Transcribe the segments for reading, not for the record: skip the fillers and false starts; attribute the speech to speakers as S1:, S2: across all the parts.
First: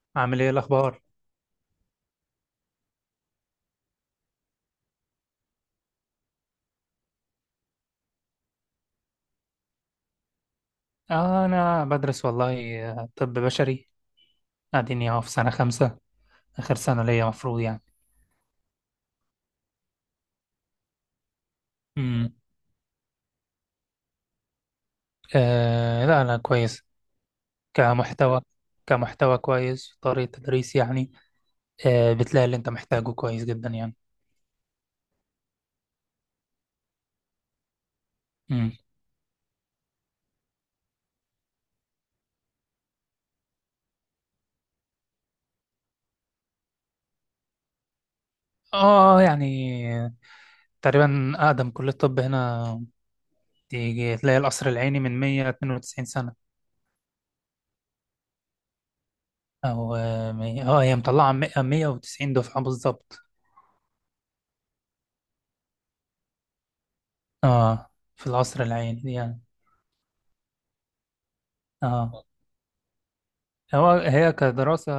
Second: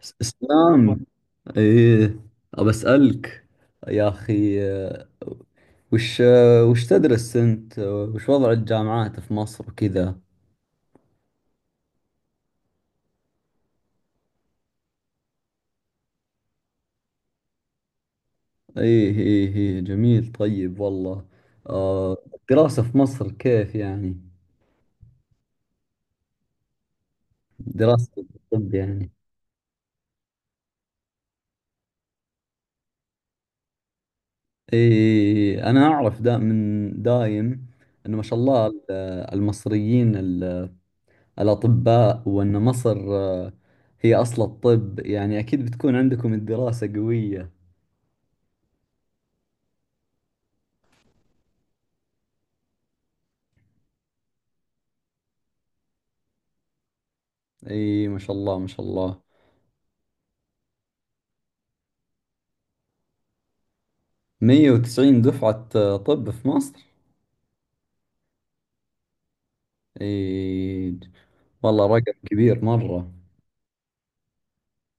S1: عامل ايه الاخبار؟
S2: اسلام. ايه، ابى اسالك يا اخي. وش تدرس انت؟ وش وضع الجامعات في مصر وكذا؟
S1: انا بدرس والله، طب بشري. قاعدين اهو في سنه خمسة، اخر سنه ليا مفروض يعني.
S2: ايه، ايه، ايه، جميل. طيب والله.
S1: امم
S2: الدراسة في مصر كيف يعني؟
S1: آه، لا، لا، كويس.
S2: دراسة
S1: كمحتوى
S2: الطب يعني.
S1: كمحتوى كويس، طريقه تدريس يعني. بتلاقي اللي انت محتاجه كويس جدا يعني.
S2: ايه، إيه، إيه. انا اعرف دا من دايم انه ما شاء الله
S1: امم
S2: المصريين الأطباء، وأن مصر هي أصل الطب يعني. أكيد بتكون عندكم الدراسة قوية.
S1: اه يعني تقريبا اقدم كليه طب هنا، تيجي تلاقي القصر العيني من 192 سنه.
S2: أي، ما شاء الله، ما شاء الله.
S1: او هي مطلعه 190 دفعه بالظبط.
S2: 190 دفعة، طب في مصر؟
S1: اه في القصر العيني يعني.
S2: أي، والله رقم
S1: اه
S2: كبير مرة.
S1: هو هي كدراسة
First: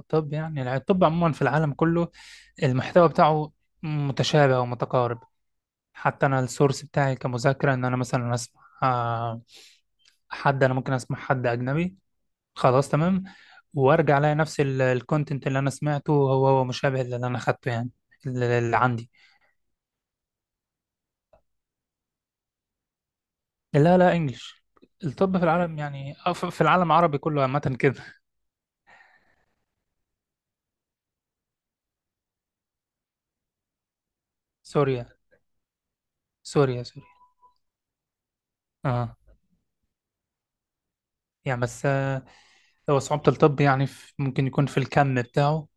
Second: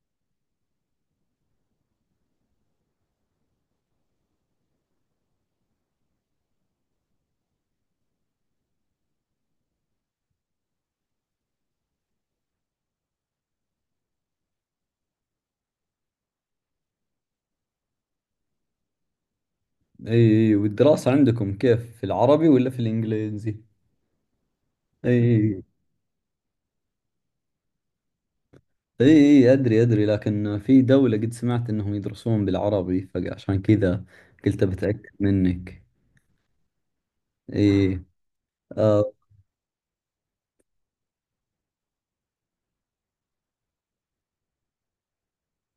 S1: طب يعني، الطب عموما في العالم كله المحتوى بتاعه متشابه ومتقارب. حتى أنا السورس بتاعي كمذاكرة إن أنا مثلا أسمع، أنا ممكن أسمع حد أجنبي. خلاص تمام. وأرجع ألاقي نفس الكونتنت اللي أنا سمعته، هو مشابه للي أنا أخدته يعني، اللي عندي.
S2: أي، والدراسة عندكم كيف، في العربي ولا في الإنجليزي؟
S1: لا، لا، إنجلش. الطب في
S2: أي،
S1: العالم يعني في العالم العربي كله عامة كده.
S2: أي، أي، أدري أدري، لكن في دولة قد سمعت أنهم يدرسون بالعربي فعشان كذا قلت بتأكد
S1: سوريا،
S2: منك.
S1: سوريا، سوريا.
S2: أي. آه،
S1: اه يعني بس هو صعوبة الطب يعني، ممكن يكون في الكم بتاعه.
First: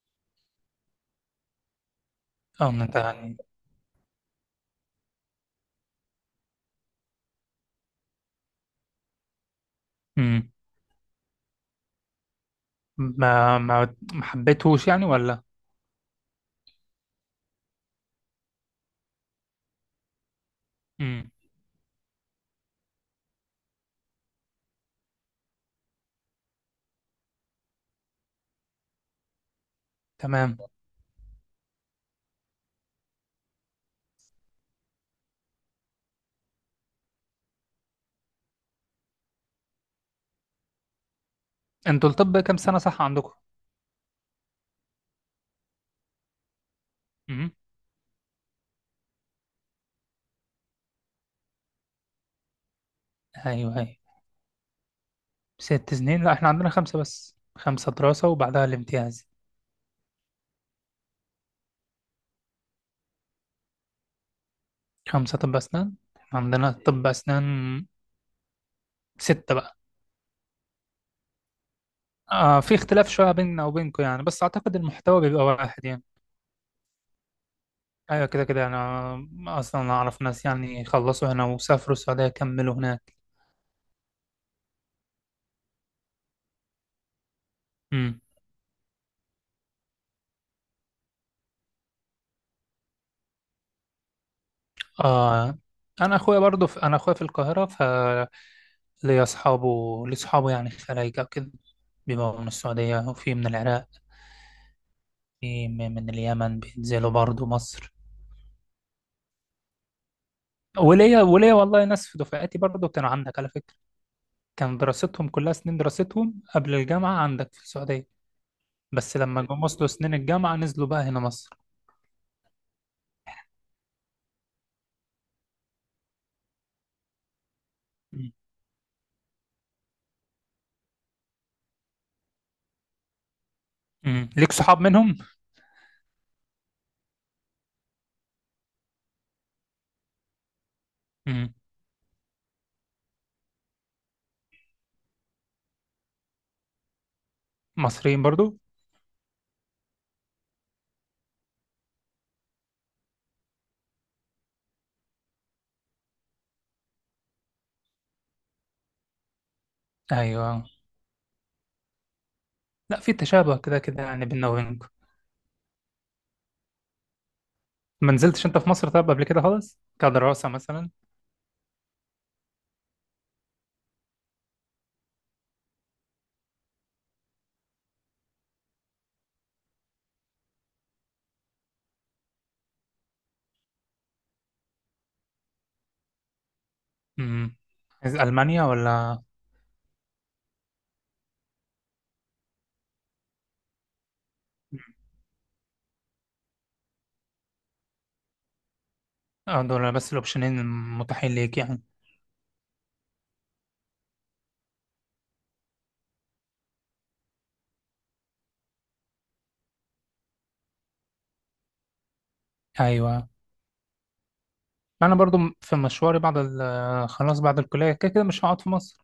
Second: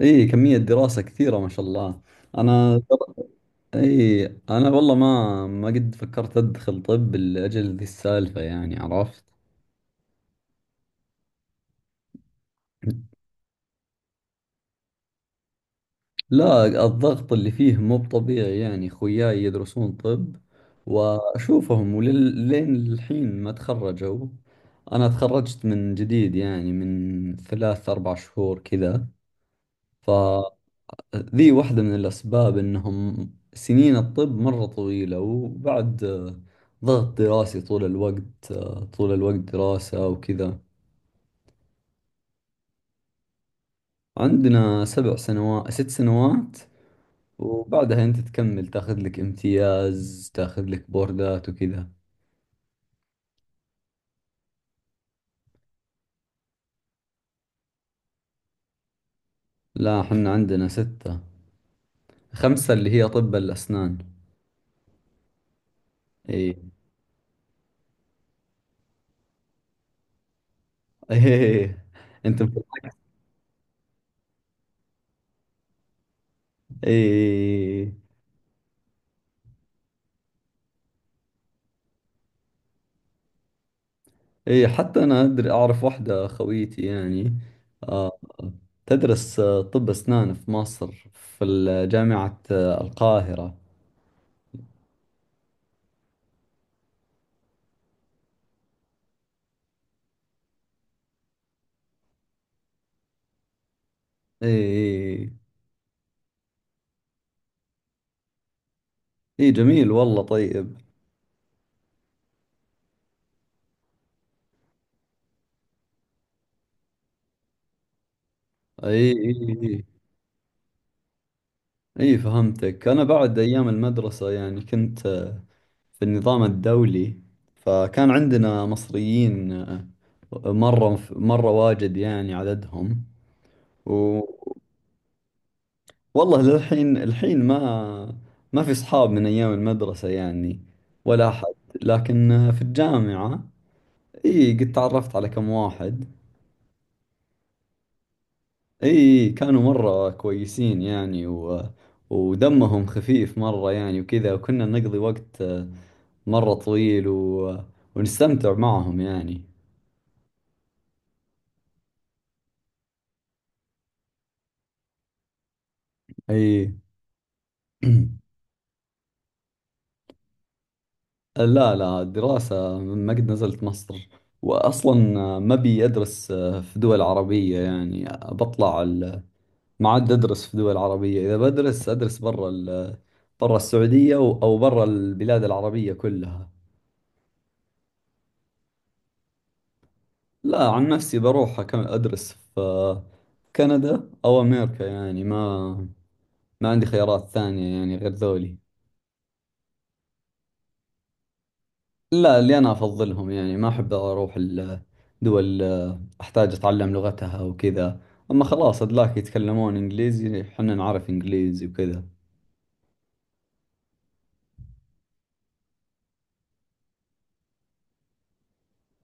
S2: اي، كمية دراسة كثيرة ما شاء الله.
S1: اه
S2: انا
S1: انت يعني.
S2: اي، انا والله ما قد فكرت ادخل طب لاجل ذي السالفة يعني. عرفت؟
S1: امم ما حبيتهوش يعني ولا.
S2: لا، الضغط اللي فيه مو بطبيعي يعني. خوياي يدرسون طب
S1: امم
S2: واشوفهم ولين الحين ما تخرجوا. انا تخرجت من جديد يعني، من ثلاث اربع شهور كذا. ف
S1: تمام.
S2: ذي واحدة من الأسباب إنهم: سنين الطب مرة طويلة، وبعد ضغط دراسي طول الوقت، طول الوقت دراسة وكذا.
S1: انتوا الطب كام سنة، صح عندكم؟
S2: عندنا سبع سنوات، ست سنوات،
S1: امم
S2: وبعدها أنت تكمل، تاخذ لك امتياز، تاخذ لك بوردات وكذا.
S1: ايوه، ايوه. ست سنين؟ لا، احنا عندنا خمسة، بس خمسة دراسة وبعدها الامتياز.
S2: لا، حنا عندنا ستة. خمسة اللي هي طب الأسنان.
S1: خمسة طب أسنان، إحنا
S2: إي.
S1: عندنا طب أسنان ستة بقى.
S2: إيه، أنتم.
S1: في اختلاف شوية بيننا وبينكم يعني، بس أعتقد المحتوى بيبقى واحد يعني.
S2: إي،
S1: أيوة، كده كده أنا أصلا أعرف ناس يعني خلصوا هنا وسافروا السعودية، كملوا هناك.
S2: إيه. حتى أنا أعرف واحدة خويتي يعني، آه تدرس طب أسنان في مصر في جامعة القاهرة.
S1: آه انا اخويا في القاهره، فليا اصحابه لي اصحابه يعني خلايجه كده، بيبقوا من السعوديه وفي من العراق.
S2: إيه، إيه،
S1: في من اليمن بينزلوا برضو مصر.
S2: إيه، جميل والله. طيب.
S1: وليا والله ناس في دفعتي برضو كانوا عندك على فكره، كان دراستهم كلها، سنين دراستهم قبل الجامعه عندك في السعوديه،
S2: إيه،
S1: بس
S2: إيه،
S1: لما جم وصلوا
S2: إيه،
S1: سنين الجامعه نزلوا بقى هنا مصر.
S2: إيه. فهمتك. أنا بعد أيام المدرسة يعني كنت في النظام الدولي، فكان
S1: مم.
S2: عندنا مصريين مرة مرة واجد يعني عددهم.
S1: مم. ليك صحاب منهم؟
S2: والله للحين الحين ما في اصحاب من ايام المدرسة يعني، ولا احد.
S1: مم.
S2: لكن في الجامعة، اي، قد تعرفت على كم واحد.
S1: مصريين برضو؟
S2: اي، كانوا مرة كويسين يعني، ودمهم خفيف مرة يعني وكذا. وكنا نقضي وقت مرة طويل ونستمتع معهم يعني.
S1: ايوه. لا، في تشابه كده كده يعني بيننا وبينكم.
S2: اي.
S1: ما نزلتش انت في مصر طب قبل كده خالص كدراسة مثلا؟
S2: لا، لا، الدراسة ما قد نزلت مصر. وأصلا ما بي أدرس في دول عربية يعني. بطلع، ما عاد أدرس في دول عربية، إذا بدرس أدرس برا برا السعودية أو برا البلاد العربية كلها.
S1: امم عايز ألمانيا ولا؟
S2: لا، عن نفسي بروح أكمل أدرس في كندا أو أمريكا يعني. ما عندي خيارات ثانية يعني غير ذولي.
S1: دول بس الأوبشنين المتاحين ليك يعني.
S2: لا، اللي أنا أفضلهم يعني. ما أحب أروح الدول أحتاج أتعلم لغتها وكذا، أما خلاص أدلاك يتكلمون إنجليزي حنا نعرف إنجليزي وكذا.
S1: أيوة، أنا برضو في مشواري بعد ال آه، خلاص بعد الكلية كده كده مش هقعد في مصر.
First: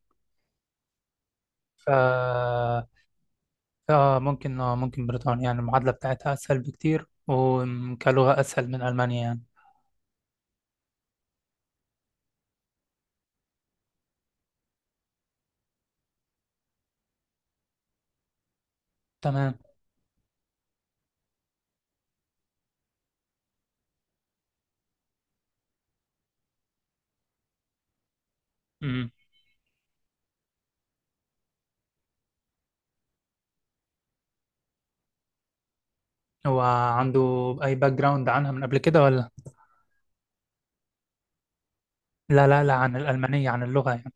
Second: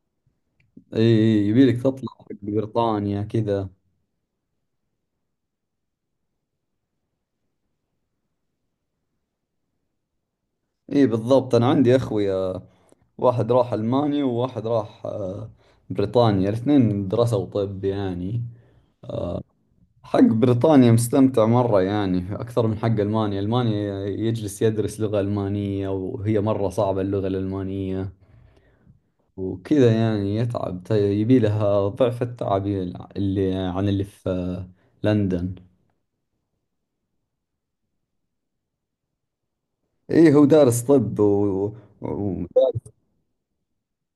S2: إي، إي، يبيلك
S1: ف
S2: تطلع حق بريطانيا كذا.
S1: ممكن بريطانيا، يعني المعادلة بتاعتها أسهل بكتير، وكلغة أسهل من ألمانيا يعني.
S2: اي، بالضبط. انا عندي اخوي، واحد راح ألمانيا وواحد راح بريطانيا. الاثنين درسوا طب يعني.
S1: تمام.
S2: حق بريطانيا مستمتع مرة يعني، أكثر من حق ألمانيا. ألمانيا يجلس يدرس لغة ألمانية، وهي مرة صعبة اللغة الألمانية
S1: امم
S2: وكذا يعني. يتعب، يبي لها ضعف التعب، اللي عن اللي في لندن.
S1: هو عنده أي باك جراوند عنها من قبل كده ولا؟
S2: إيه، هو دارس طب و... و...
S1: لا، لا، لا، عن الألمانية، عن اللغة يعني.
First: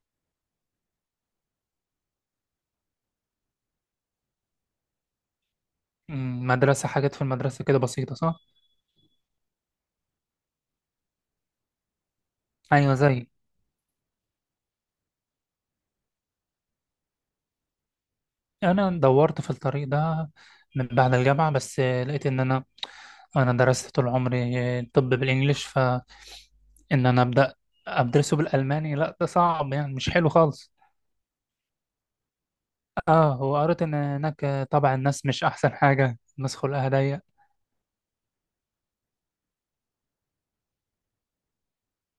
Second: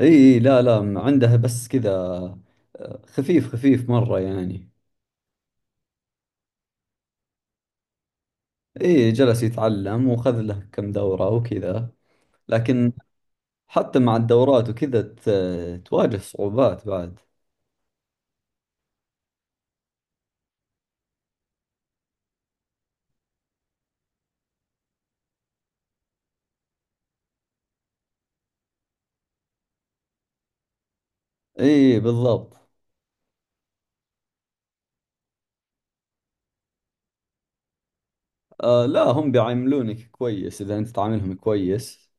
S2: إيه، إيه، لا، لا، عندها بس كذا خفيف خفيف مرة يعني.
S1: مدرسة حاجات في المدرسة كده بسيطة، صح؟
S2: إيه، جلس يتعلم وخذ له كم دورة وكذا. لكن
S1: أيوة، زي.
S2: حتى مع الدورات وكذا تواجه صعوبات بعد.
S1: انا دورت في الطريق ده من بعد الجامعه، بس لقيت ان انا درست طول عمري طب بالانجليش، فان انا ابدا ادرسه بالالماني؟ لا، ده صعب يعني، مش حلو خالص.
S2: إيه بالضبط.
S1: اه وقريت ان هناك طبع الناس مش احسن حاجه، الناس خلقها ضيق.
S2: لا، هم بيعاملونك كويس إذا أنت تعاملهم كويس.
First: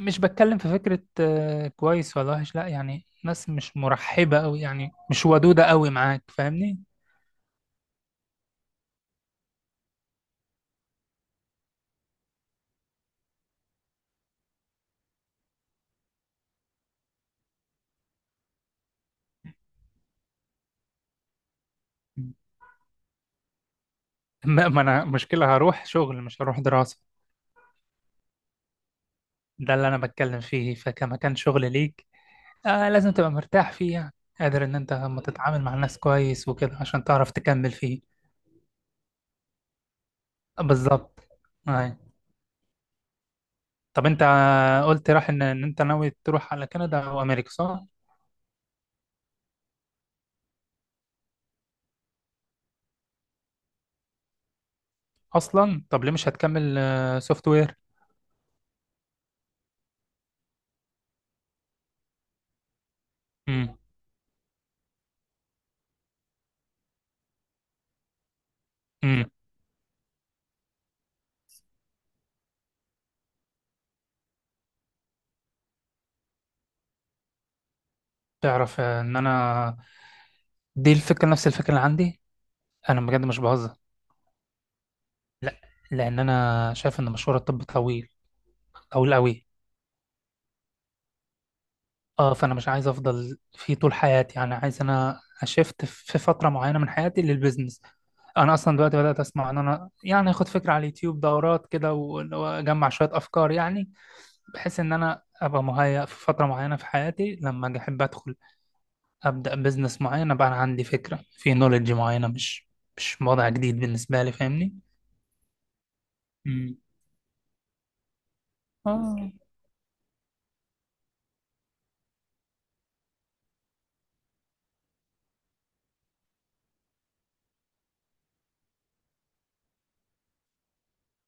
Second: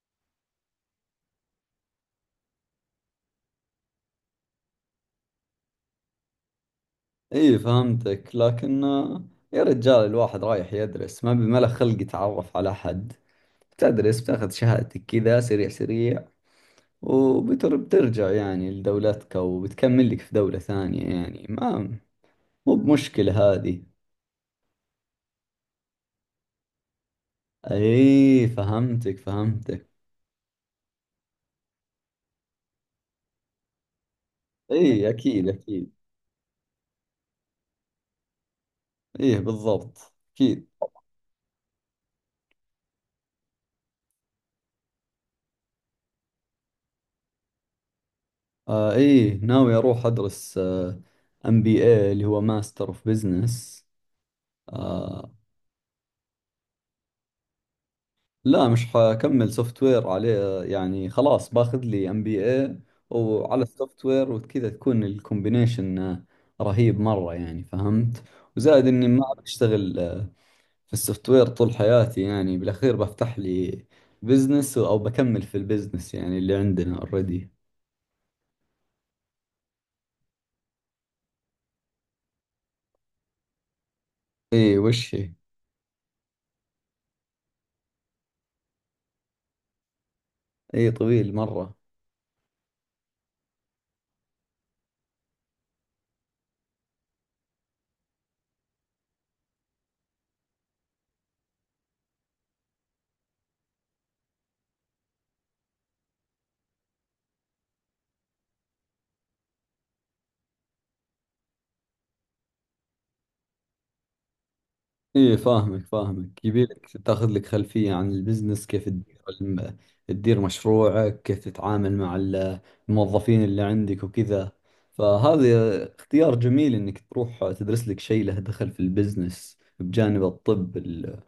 S1: مش بتكلم في فكره كويس ولا وحش، لا يعني ناس مش مرحبه قوي يعني، مش ودوده قوي معاك، فاهمني؟
S2: إيه فهمتك. لكن يا رجال، الواحد رايح يدرس ما بي، ما له خلق يتعرف على حد. تدرس، بتاخذ شهادتك كذا سريع سريع، وبترجع يعني لدولتك وبتكمل لك في دولة ثانية يعني. ما مو بمشكلة هذه.
S1: ما انا مشكله هروح شغل، مش هروح دراسه.
S2: ايه فهمتك
S1: ده اللي
S2: فهمتك.
S1: انا بتكلم فيه، فكمكان شغل ليك لازم تبقى مرتاح فيه يعني، قادر ان انت لما
S2: ايه اكيد
S1: تتعامل مع
S2: اكيد.
S1: الناس كويس وكده عشان تعرف تكمل فيه.
S2: ايه، بالضبط اكيد.
S1: بالظبط. آه. طب انت قلت راح ان انت ناوي تروح على كندا او امريكا، صح؟
S2: ايه، ناوي اروح ادرس MBA اللي هو ماستر اوف بزنس. آه
S1: اصلا طب ليه مش هتكمل سوفت وير؟
S2: لا، مش حكمل سوفت وير عليه يعني. خلاص باخذ لي MBA، وعلى
S1: امم
S2: السوفت وير وكذا تكون الكومبينيشن رهيب مرة يعني. فهمت؟ وزائد اني ما
S1: امم
S2: بشتغل في السوفت وير طول حياتي يعني. بالأخير بفتح لي بزنس أو بكمل في البزنس يعني اللي عندنا اوريدي.
S1: تعرف، ان انا دي الفكره، نفس الفكره اللي عندي. انا بجد مش بهزر.
S2: إيه، وش هي؟
S1: لا، لان انا شايف ان مشوار الطب طويل، طويل قوي.
S2: إيه، طويل مرة.
S1: اه فانا مش عايز افضل فيه طول حياتي يعني، عايز انا اشفت في فتره معينه من حياتي للبيزنس. انا اصلا دلوقتي بدات اسمع ان انا يعني اخد فكره على اليوتيوب، دورات كده واجمع شويه افكار يعني، بحيث ان انا ابقى مهيأ في فتره معينه في حياتي لما اجي احب ادخل، ابدا بيزنس معين، ابقى انا عندي فكره في نوليدج معينه، مش وضع جديد بالنسبه لي، فاهمني؟
S2: إيه، فاهمك فاهمك.
S1: مم.
S2: يبيلك تاخذ لك خلفية عن البزنس، كيف تدير
S1: اه.
S2: تدير مشروعك، كيف تتعامل مع الموظفين اللي عندك وكذا. فهذا اختيار جميل إنك تروح تدرس لك شيء له دخل في البزنس بجانب الطب اللي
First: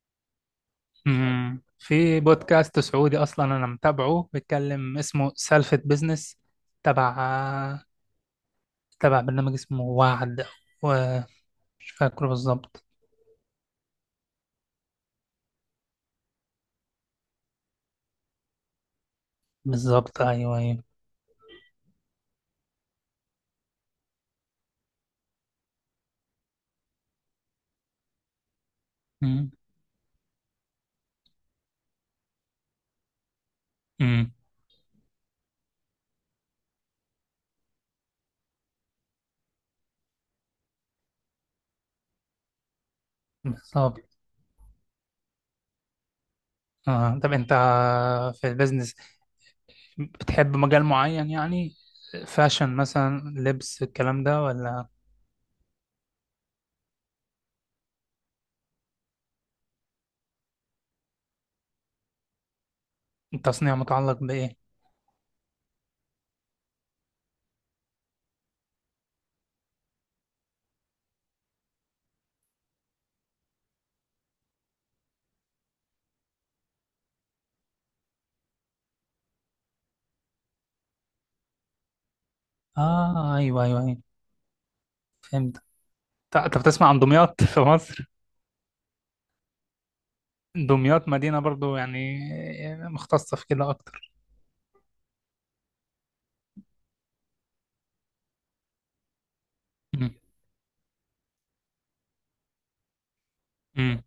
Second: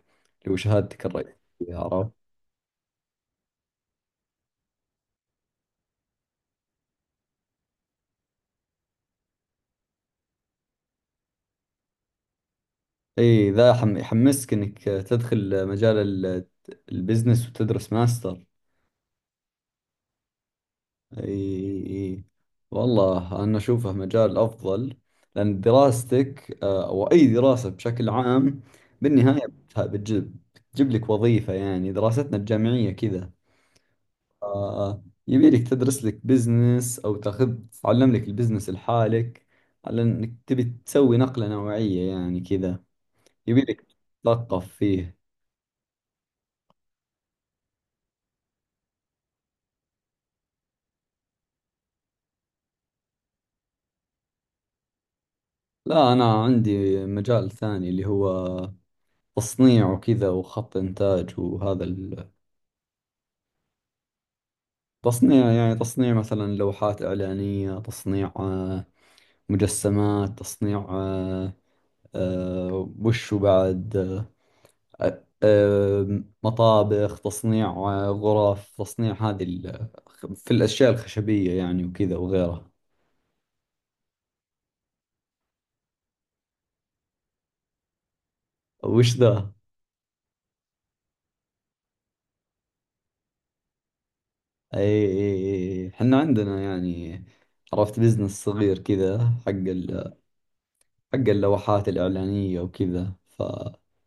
S2: هو شهادتك الرئيسية. عرفت؟
S1: في بودكاست سعودي اصلا انا متابعه بيتكلم، اسمه سالفة بزنس، تبع تبع برنامج اسمه وعد، ومش فاكره بالظبط.
S2: اي، ذا يحمسك انك تدخل مجال البزنس وتدرس ماستر.
S1: بالظبط، ايوه، ايوه.
S2: اي، اي، والله انا اشوفه مجال افضل. لان دراستك، او اي دراسة بشكل عام، بالنهاية
S1: امم
S2: بتجيب لك وظيفة يعني، دراستنا الجامعية كذا.
S1: امم
S2: يبي لك تدرس لك بزنس، او تعلم لك البزنس لحالك، على انك تبي تسوي نقلة نوعية يعني كذا. يبي لك
S1: بالظبط.
S2: تثقف فيه.
S1: آه. طب انت في البزنس بتحب مجال معين يعني، فاشن مثلا لبس، الكلام ده ولا؟
S2: لا، أنا عندي مجال ثاني اللي هو تصنيع وكذا، وخط إنتاج وهذا.
S1: التصنيع متعلق بايه؟
S2: التصنيع يعني تصنيع مثلا لوحات إعلانية، تصنيع مجسمات، تصنيع، وش بعد؟ مطابخ، تصنيع غرف تصنيع، هذه في الأشياء الخشبية يعني وكذا وغيرها.
S1: اه، ايوه، ايوه، ايوه، فهمت. طب تسمع عن دمياط في مصر؟
S2: وش ذا؟
S1: دمياط مدينة برضو يعني مختصة في كده أكتر.
S2: أي، أي. أي، حنا عندنا يعني. عرفت بزنس صغير كذا، حق
S1: مم.
S2: حق اللوحات الإعلانية وكذا. ف
S1: مم.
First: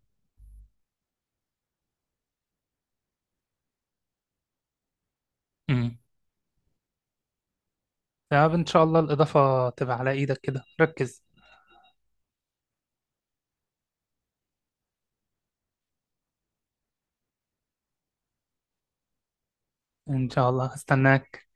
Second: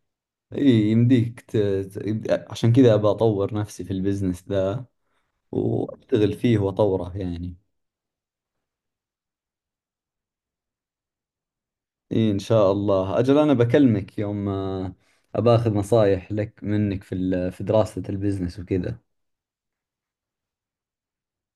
S2: إي، يمديك عشان كذا أبى أطور نفسي في البزنس ذا،
S1: مم.
S2: وأشتغل فيه وأطوره يعني.
S1: يا رب، إن شاء الله الإضافة تبقى على إيدك، كده ركز.
S2: إي إن شاء الله. أجل أنا بكلمك يوم، أبى أخذ نصايح لك منك في في دراسة البزنس وكذا
S1: إن شاء الله هستناك.